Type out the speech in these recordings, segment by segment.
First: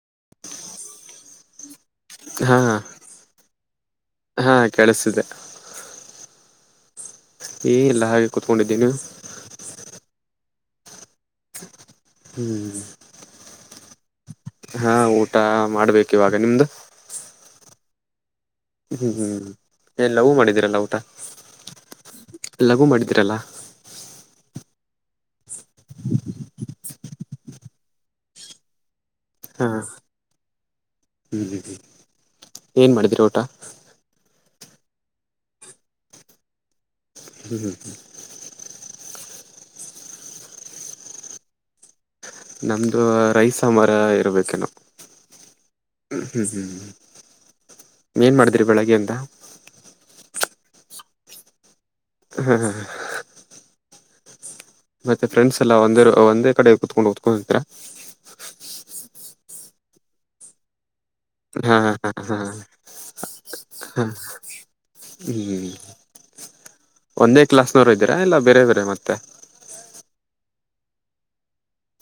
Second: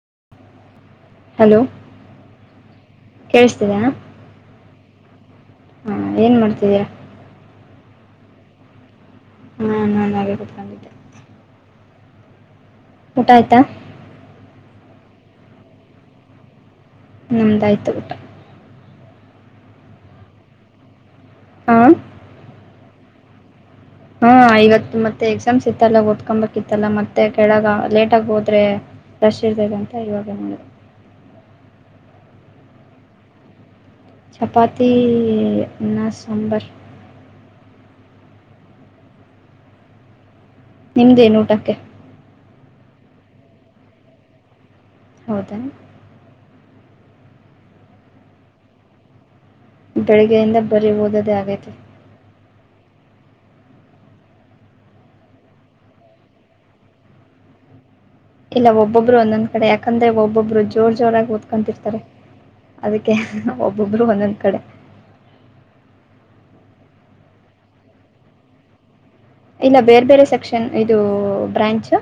[inaudible] Hello ಹಾ ಕೇಳಿಸ್ತಿದೆ ನಾ. ಹಾ ಕೇಳಿಸ್ತಿದೆ. ಹಾ ಏನ್ ಮಾಡ್ತಿದಿರ. ಎನಿಲ್ಲ ಹಾಗೆ ಕುತ್ಕೊಂಡಿದ್ದೀ ನೀವು. ಹಾ ನಾನು ಹಾಗೆ ಕೂತ್ಕೊಂಡಿದ್ದೇ. ಹ್ಮ್. ಊಟ ಆಯ್ತಾ. ಹಾ ಊಟ ಮಾಡ್ಬೇಕು ಇವಾಗ ನಿಮ್ದು. ನಮ್ದಯ್ತು ಊಟ. ಹ್ಮ್ ಹ್ಮ ಎಲ್ಲಾವು ಮಾಡಿದೀರಲ್ಲ ಊಟ. ಆ. ಲಘು ಮಾಡಿದೀರಲ್ಲ. ಹ್ಮ ಇವತ್ತು ಮತ್ತೆ ಎಕ್ಸಾಮ್ಸ್ ಇತ್ತಲ್ಲ ಓದ್ಕೊಬೇಕಿತ್ತಲ್ಲ ಮತ್ತೆ ಕೆಳಗ ಲೇಟ್ ಆಗ ಹೋದ್ರೆ. ರಷ್ ಹಾ ಇರ್ತಾದ ಅಂತ ಇವಾಗೆ ಮಾಡಿದೆ. ಏನ್ ಮಾಡಿದಿರಿ ಊಟ. ಚಪಾತಿ ಅನ್ನ ಸಾಂಬಾರ. ಹ್ಮ್ ಹ್ಮ ಹ್ಮ. ನಿಮ್ದೇನು ಊಟಕ್ಕೆ. ನಮ್ದು ರೈಸ್ ಸಾಂಬಾರ್ ಇರ್ಬೇಕೇನ ಹೌದಾ ಹ್ಮ್ ಹ್ಮ್. ಏನ್ ಮಾಡಿದಿರಿ ಬೆಳಗ್ಗೆ ಇಂದ. ಬೆಳಿಗ್ಗೆಯಿಂದ ಬರೀ ಓದೋದೇ ಆಗೈತೆ. ಹ್ಮ ಹ. ಮತ್ತೆ ಫ್ರೆಂಡ್ಸ್ ಎಲ್ಲಾ ಒಂದೇ ರೂ ಒಂದೇ ಕಡೆ ಕುತ್ಕೊಂಡು ಒದ್ಕೊಂತಿರ. ಒಬ್ಬಬ್ರು ಒಂದೊಂದ ಕಡೆ ಯಾಕಂದ್ರ ಒಬ್ಬೊಬ್ರು ಜೋರ್. ಜೋರಾಗಿ ಹಾ ಹಾ ಓದ್ಕೊಂತಿರ್ತಾರೆ ಹಾ ಹಾ ಅದಕ್ಕೆ ಒಬ್ಬೊಬ್ರು ಹಾ ಒಂದೊಂದ್ ಕಡೆ. ಹ್ಮ್ ಒಂದೇ ಕ್ಲಾಸ್ನವರು ಇದೀರಾ ಇಲ್ಲ ಬೇರೆ ಬೇರೆ ಮತ್ತೆ. ಇಲ್ಲ ಬೇರೆ ಬೇರೆ ಸೆಕ್ಷನ್ ಇದು ಬ್ರಾಂಚ್.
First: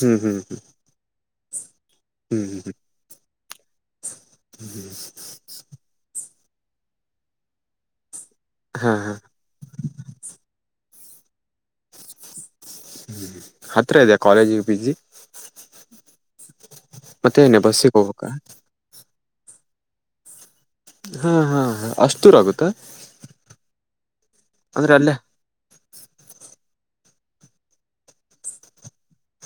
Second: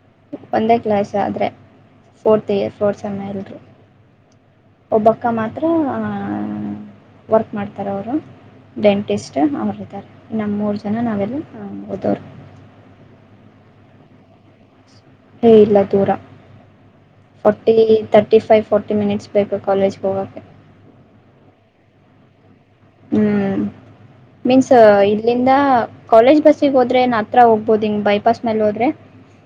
ಹ್ಮ್ ಹ್ಮ್ ಒಂದೇ ಕ್ಲಾಸ್ ಆದ್ರೆ ಹ್ಮ್ ಫೋರ್ತ್ ಇಯರ್ ಹ್ಮ್ ಫೋರ್ತ್ ಸೇಮ್ ಎಲ್ಲರು. ಒಬ್ಬಕ್ಕ ಮಾತ್ರ ಆ ವರ್ಕ್ ಮಾಡ್ತಾರ ಅವರು. ಹಾ ಹಾ ಡೆಂಟಿಸ್ಟ್ ಅವರುದ್ದಾರೆ ನಮ್ಮ ಮೂರು ಜನ ನಾವೆಲ್ಲ ಓದೋರು. ಹ್ಮ್ ಹತ್ರ ಇದೆಯ ಕಾಲೇಜಿಗೆ ಪಿ ಜಿ. ಮತ್ತೆ ಏನೇ ಫಾರಟಿ ಬಸ್ಸಿಗೆ ಹೋಗ್ಬೇಕ ತರ್ಟಿ ಫೈವ್ ಫೋರ್ಟಿ ಮಿನಿಟ್ಸ್ ಬೇಕು ಕಾಲೇಜ್ಗೆ ಹೋಗೋಕ್ಕೆ. ಹಾ ಹಾ ಹಾ ಅಷ್ಟು ದೂರ್ ಆಗುತ್ತಾ. ಹ್ಮ್ ಮೀನ್ಸ್ ಅಂದ್ರೆ ಅಲ್ಲೇ ಇಲ್ಲಿಂದ. ಕಾಲೇಜ್ ಬಸ್ಗೆ ಹೋದ್ರೆ ನನ್ ಹತ್ರ ಹೋಗ್ಬಹದು ಹಿಂಗ್ ಬೈಪಾಸ್ ಮೇಲೆ ಹೋದ್ರೆ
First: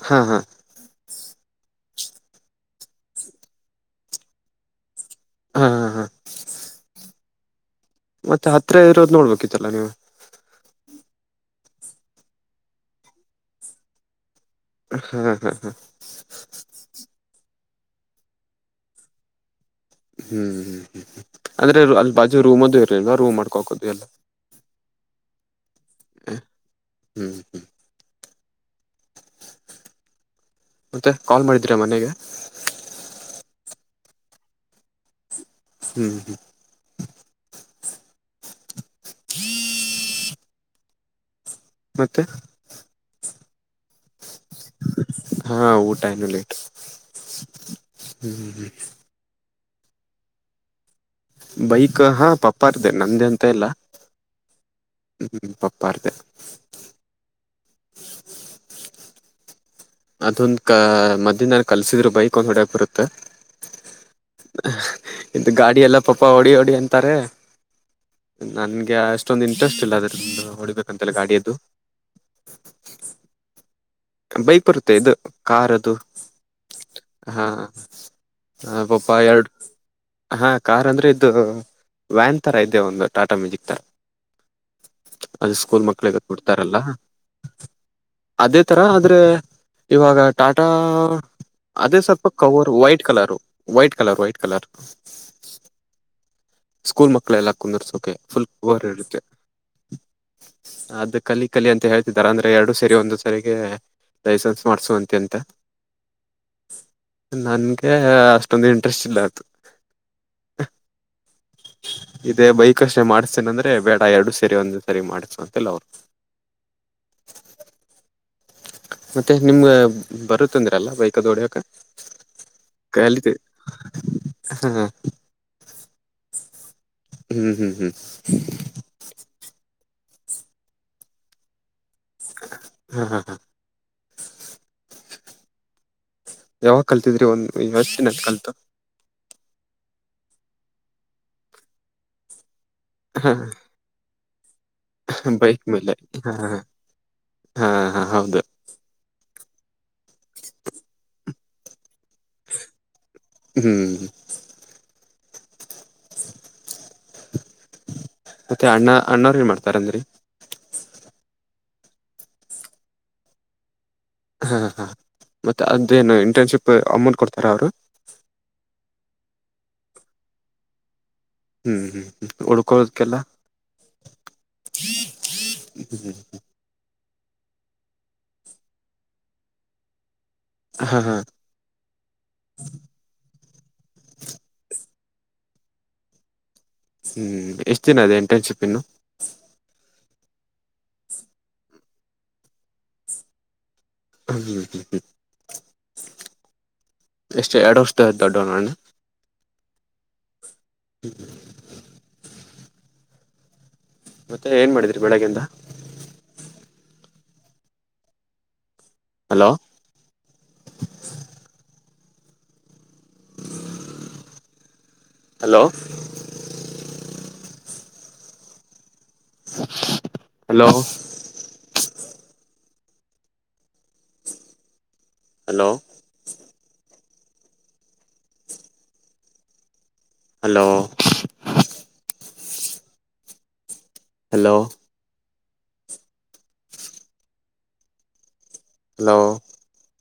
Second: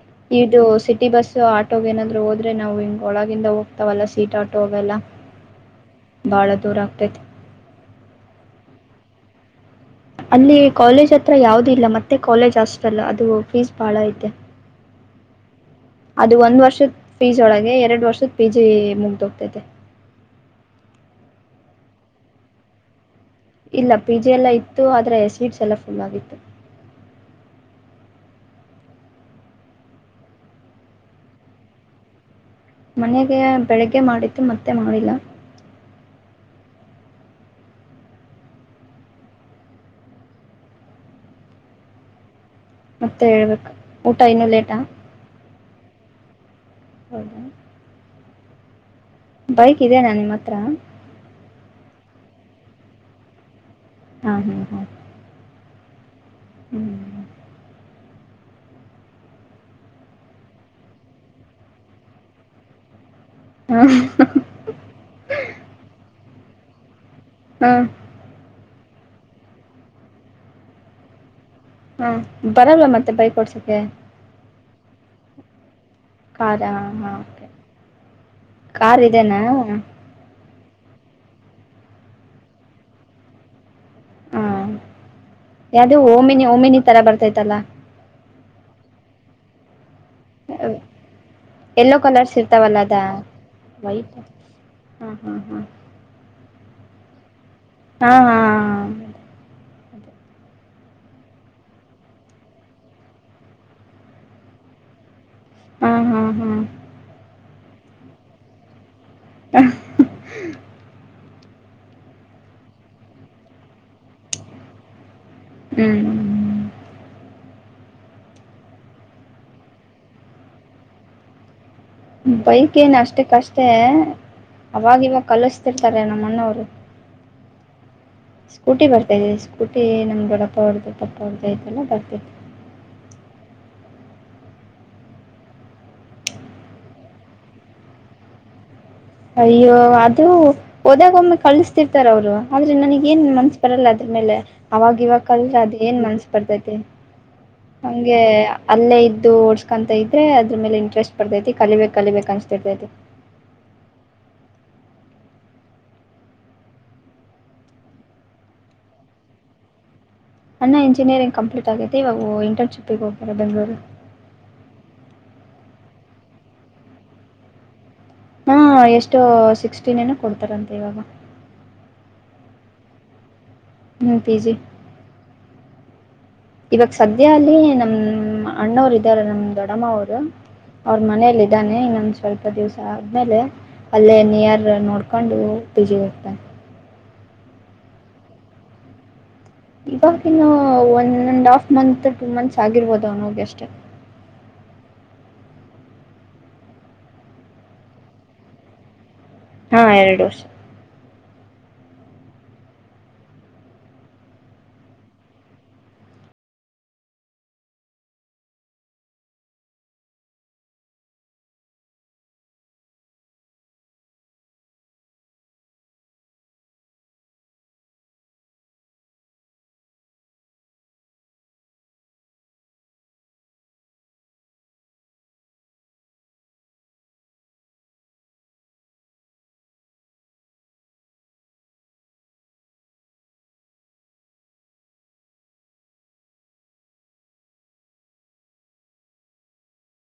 ಹಾ ಹಾ ಇದು ಸಿಟಿ ಬಸ್. ಸೊ ಆಟೋಗೆನಾದ್ರು ಹೋದ್ರೆ ನಾವು ಹಿಂಗೆೊಳಗಿಂದ ಹೋಗ್ತಾವಲ್ಲ ಸೀಟ್ ಆಟೋ ಅವೆಲ್ಲ. ಹಾ ಹಾ ಹಾ ಬಾಳ ದೂರ ಆಗ್ತೈತಿ. ಮತ್ತ ಹತ್ರ ಇರೋದು ನೋಡ್ಬೇಕು. ಅಲ್ಲಿ ಕಾಲೇಜ್ ಹತ್ರ ಯಾವ್ದ ಇಲ್ಲ ಮತ್ತೆ ಕಾಲೇಜ್ ಹಾಸ್ಟೆಲ ಅದು ಫೀಸ್ ಬಾಳ ಐತೆ. ಹಾಂ ಹಾ ಹಾ. ಪಿ ಜಿ ಒಳಗೆ ಎರಡು ವರ್ಷದ ಪಿ ಜಿ ಮುಗ್ದೋಗ್ತೈತೆ ಹ್ಮ್ ಹ್ಮ್ ಹ್ಮ್ ಅಂದ್ರೆ ಅಲ್ಲಿ ಬಾಜು ರೂಮದ ಇರಲಿಲ್ವ ಇಲ್ಲ ಪಿಜೆ ಎಲ್ಲ ಇತ್ತು ಆದರೆ ಸ್ವೀಟ್ಸ್ ಎಲ್ಲ ಫುಲ್ಲಾಗಿತ್ತು ಹ್ಮ್ ಮತ್ತೆ ಕಾಲ್ ಮಾಡಿದೀರಾ ಮನೆಗೆ ಮನೆಗೆ ಬೆಳಿಗ್ಗೆ ಮಾಡಿದ್ದು ಮತ್ತೆ ಮಾಡಿಲ್ಲ ಹ್ಮ್ ಹ್ಮ [unintelligible] ಮತ್ತೆ ಮತ್ತೆ ಹೇಳ್ಬೇಕು ಊಟ ಇನ್ನೂ ಲೇಟಾ ಹಾ ಊಟ ಇನ್ನೂ ಲೇಟ್ ಹೌದಾ ಹ್ಮ್ ಬೈಕ್ ಇದೇನಾ ನಿಮ್ಮ ಹತ್ರ ಬೈಕ್ ಹಾ ಪಪ್ಪಾರ್ದ ನಂದೇ ಅಂತ ಇಲ್ಲಾ ಹಾ ಹಾ ಹಾ ಹ್ಮ್ ಪಾಪರ ದೇ ಹ್ಮ್ ಅದೊಂದ ಕ ಮಧ್ಯದಲಿ ಕಲ್ಸಿದ್ರು ಬೈಕ್ ಒಂದ್ ಹೊಡಕ್ ಬರುತ್ತೆ ಹ್ಮ್ ಇದು ಗಾಡಿ ಎಲ್ಲ ಪಪ ಹೊಡಿ ಹೊಡಿ ಅಂ ತಾರೆ ಹಾ ನನ್ಗೆ ಅಷ್ಟೊಂದು ಇಂಟ್ರೆಸ್ಟ್ ಇಲ್ಲ ಅದ್ರ ಹೊಡಿಬೇಕಂತಲ್ಲ ಗಾಡಿಯದ್ದು ಹಾ ಬರಲ್ಲ ಮತ್ತೆ ಬೈ ವೋಡ್ಸಕ್ಕೆ ಬೈಕ್ ಬರುತ್ತೆ ಇದು ಕಾರ್ ಅದು ಕಾರ ಹಾ ಓಕೆ ಹ ಕಾರ್ ಪಪಾ ಇದೆನಾ ಎರಡು ಹಾ ಕಾರ್ ಅಂದ್ರೆ ಇದು ವ್ಯಾನ್ ತರ ಇದೆ ಒಂದು ಟಾಟಾ ಮ್ಯಾಜಿಕ್ ತರ ಹಾ ಅದು ಸ್ಕೂಲ್ ಯಾವ್ದು ಮಕ್ಳಿಗೆ ಓಮಿನಿ ಕೊಡ್ತಾರಲ್ಲ ಓಮಿನಿ ತರ ಬರ್ತೈತಲ್ಲ ಅದೇ ತರ ಆದ್ರೆ ಇವಾಗ ಟಾಟಾ ಎಲ್ಲೋ ಅದೇ ಸ್ವಲ್ಪ ಕಲರ್ಸ್ ಕವರ್ ಇರ್ತಾವಲ್ಲ ಅದ white colour white colour white colour ಹಾ ಹಾ [inaudible] ಸ್ಕೂಲ್ ಮಕ್ಳೆಲ್ಲ ಹಾ ಕುಂದರ್ಸೋಕೆ ಹಾ ಹಾ ಫುಲ್ ವೋರ್ ಇರುತ್ತೆ. ಅದು ಕಲಿ ಕಲಿ ಅಂತ ಹೇಳ್ತಾರ ಅಂದ್ರೆ ಎರಡು ಸೇರಿ ಒಂದು ಸರಿಗೆ ಲೈಸೆನ್ಸ್ ಮಾಡ್ಸುವಂತೆ ಅಂತ ಹ್ಮ ಹ್ಮ ಹ್ಮ್ ಏ ಅಷ್ಟೊಂದು ಇಂಟ್ರೆಸ್ಟ್ ಇಲ್ಲ ಅದು ಇದೇ ಬೈಕ ಅಸ್ಟೇ ಮಾಡಸ್ತೇನೆ ಅಂದ್ರೆ ಬೇಡ ಎರಡು ಸೇರಿ ಒಂದ ಸರಿ ಮಾಡ್ಸು. ಹ್ಮ್ [unintelligible] ಮತ್ತೆ ನಿಮ್ಗ ಬರುತ್ಂದ್ರಲ್ಲ ಬೈಕ ಅದು ಹೊಡ್ಯಾಕ್ ಬೈಕ್ ಏನು ಅಷ್ಟಕ್ಕಷ್ಟೇ ಹಾ ಹಾ ಅವಾಗವಾಗ ಕಲಿಸ್ತಿರ್ತಾರೆ ನಮ್ಮ ಅಣ್ಣವ್ರು ಹ್ಮ್ ಹ್ಮ್ ಹ್ಮ್ ಸ್ಕೂಟಿ ಬರ್ತಾ ಇದೆ ಸ್ಕೂಟಿ ನಮ್ ದೊಡಪ್ಪ ಅವರ್ದು ಪಪ್ಪ ಅವ್ರ್ದುಆಯಿತಲ್ಲ ಬರ್ತದೆ. ಹಾ ಹಾ ಹಾ ಯಾವಾಗ ಕಲ್ತಿದ್ರಿ ಒಂದ್ ಎಸ್ಟ್ ದಿನ ಆಯ್ತು ಕಲ್ತು ಅಯ್ಯೋ ಅದು ಹೋದಾಗ ಒಮ್ಮೆ ಕಲಸ್ಥಿರ್ತಾರವರು ಆದ್ರೆ ನನಗ ಏನ್ ಹಾ ಮನ್ಸ ಬರಲ್ಲ ಅದ್ರ ಮೇಲೆ ಅವಾಗ ಇವಕಲ್ ಬೈಕ್ ಅದು ಮೇಲೆ ಏನ್ ಮನ್ಸ ಹಾ ಹಾ ಬರ್ತೈತಿ ಹಾ ಹಾ ಹಂಗೆ ಹೌದು ಅಲ್ಲೇ ಇದ್ದು ಓಡ್ಸ್ಕೊಂತ ಇದ್ರೆ ಅದ್ರ ಮೇಲೆ ಇಂಟ್ರೆಸ್ಟ್ ಪರ್ತೈತಿ ಕಲಿಬೇಕ. ಕಲಿಬೇಕು ಅನ್ನಿಸ್ತಿರ್ತೈತೆ ಅದು ಹ್ಮ್ ಮತ್ತೆ ಅಣ್ಣ ಅಣ್ಣವ್ರ ಏನ್ ಮಾಡ್ತಾರಂದ್ರರಿ ಅಣ್ಣ ಇಂಜಿನಿಯರಿಂಗ್ ಕಂಪ್ಲೀಟ್ ಆಗೈತೆ ಇವಾಗ ಇಂಟರ್ನ್ಶಿಪ್ಪಿಗೆ ಹೋಗ್ತಾರೆ ಬೆಂಗ್ಗಳೂರು. ಹಾ ಹಾ ಮತ್ತೆ ಅದೇನು ಇಂಟರ್ನ್ಶಿಪ್ ಅಮೌಂಟ್ ಕೊಡ್ತಾರ ಅವರು ಹಾ ಎಷ್ಟೋ ಸಿಕ್ಸ್ಟೀನ್ ಏನ ಕೊಡ್ತಾರಂತೆ ಇವಾಗ ಹ್ಮ್ ಹ್ಮ್ ಉಳ್ಕೊಳೊದಕೆಲ್ಲಾ ಮ ಪೀಜಿ [unintelligible] ಇವಾಗ ಸದ್ಯ ಅಲ್ಲಿ ನಮ ಅಣ್ಣವರು ಇದ್ದಾರ ನಮ್ ದೊಡಮ್ಮ ಅವರು. ಅವರ ಹಾ ಹಾ ಮನೇೆಯಲ್ಲಿ ಇದಾನೆ ಇನ್ನೊಂದ್ ಸ್ವಲ್ಪ ದಿವಸ ಆದ್ಮೇಲೆ ಅಲ್ಲೇ ನಿಯರ್ ನೋಡ್. ಕಂಡು ಉತ್ತೇಜಿಗ್ತೆ ಹ್ಮ್ ಎಷ್ಟ ದಿನ ಇದೆೇ ಇಂಟರ್ನ್ಶಿಪ್ ಇನ್ನು. ಇವಗ ಇನ್ನು one and half month two months ಆಗಿರ್ಬೋದು ಅವನ ಹೋಗಿ ಅಷ್ಟೇ. ಹ್ಮ್ ಎಷ್ಟ ಎರಡು ವರ್ಷ ದೋಡ್ಡನಣ. ಹ್ಮ್ಮ್ ಎರಡು ವರ್ಷ. [unintelligible] ಮತ್ತೆ ಏನ್ ಮಾಡಿದೀರಿ ಬೆಳಗೆ ಇಂದ. Hello. Hello. Hello. Hello. Hello. Hello. Hello.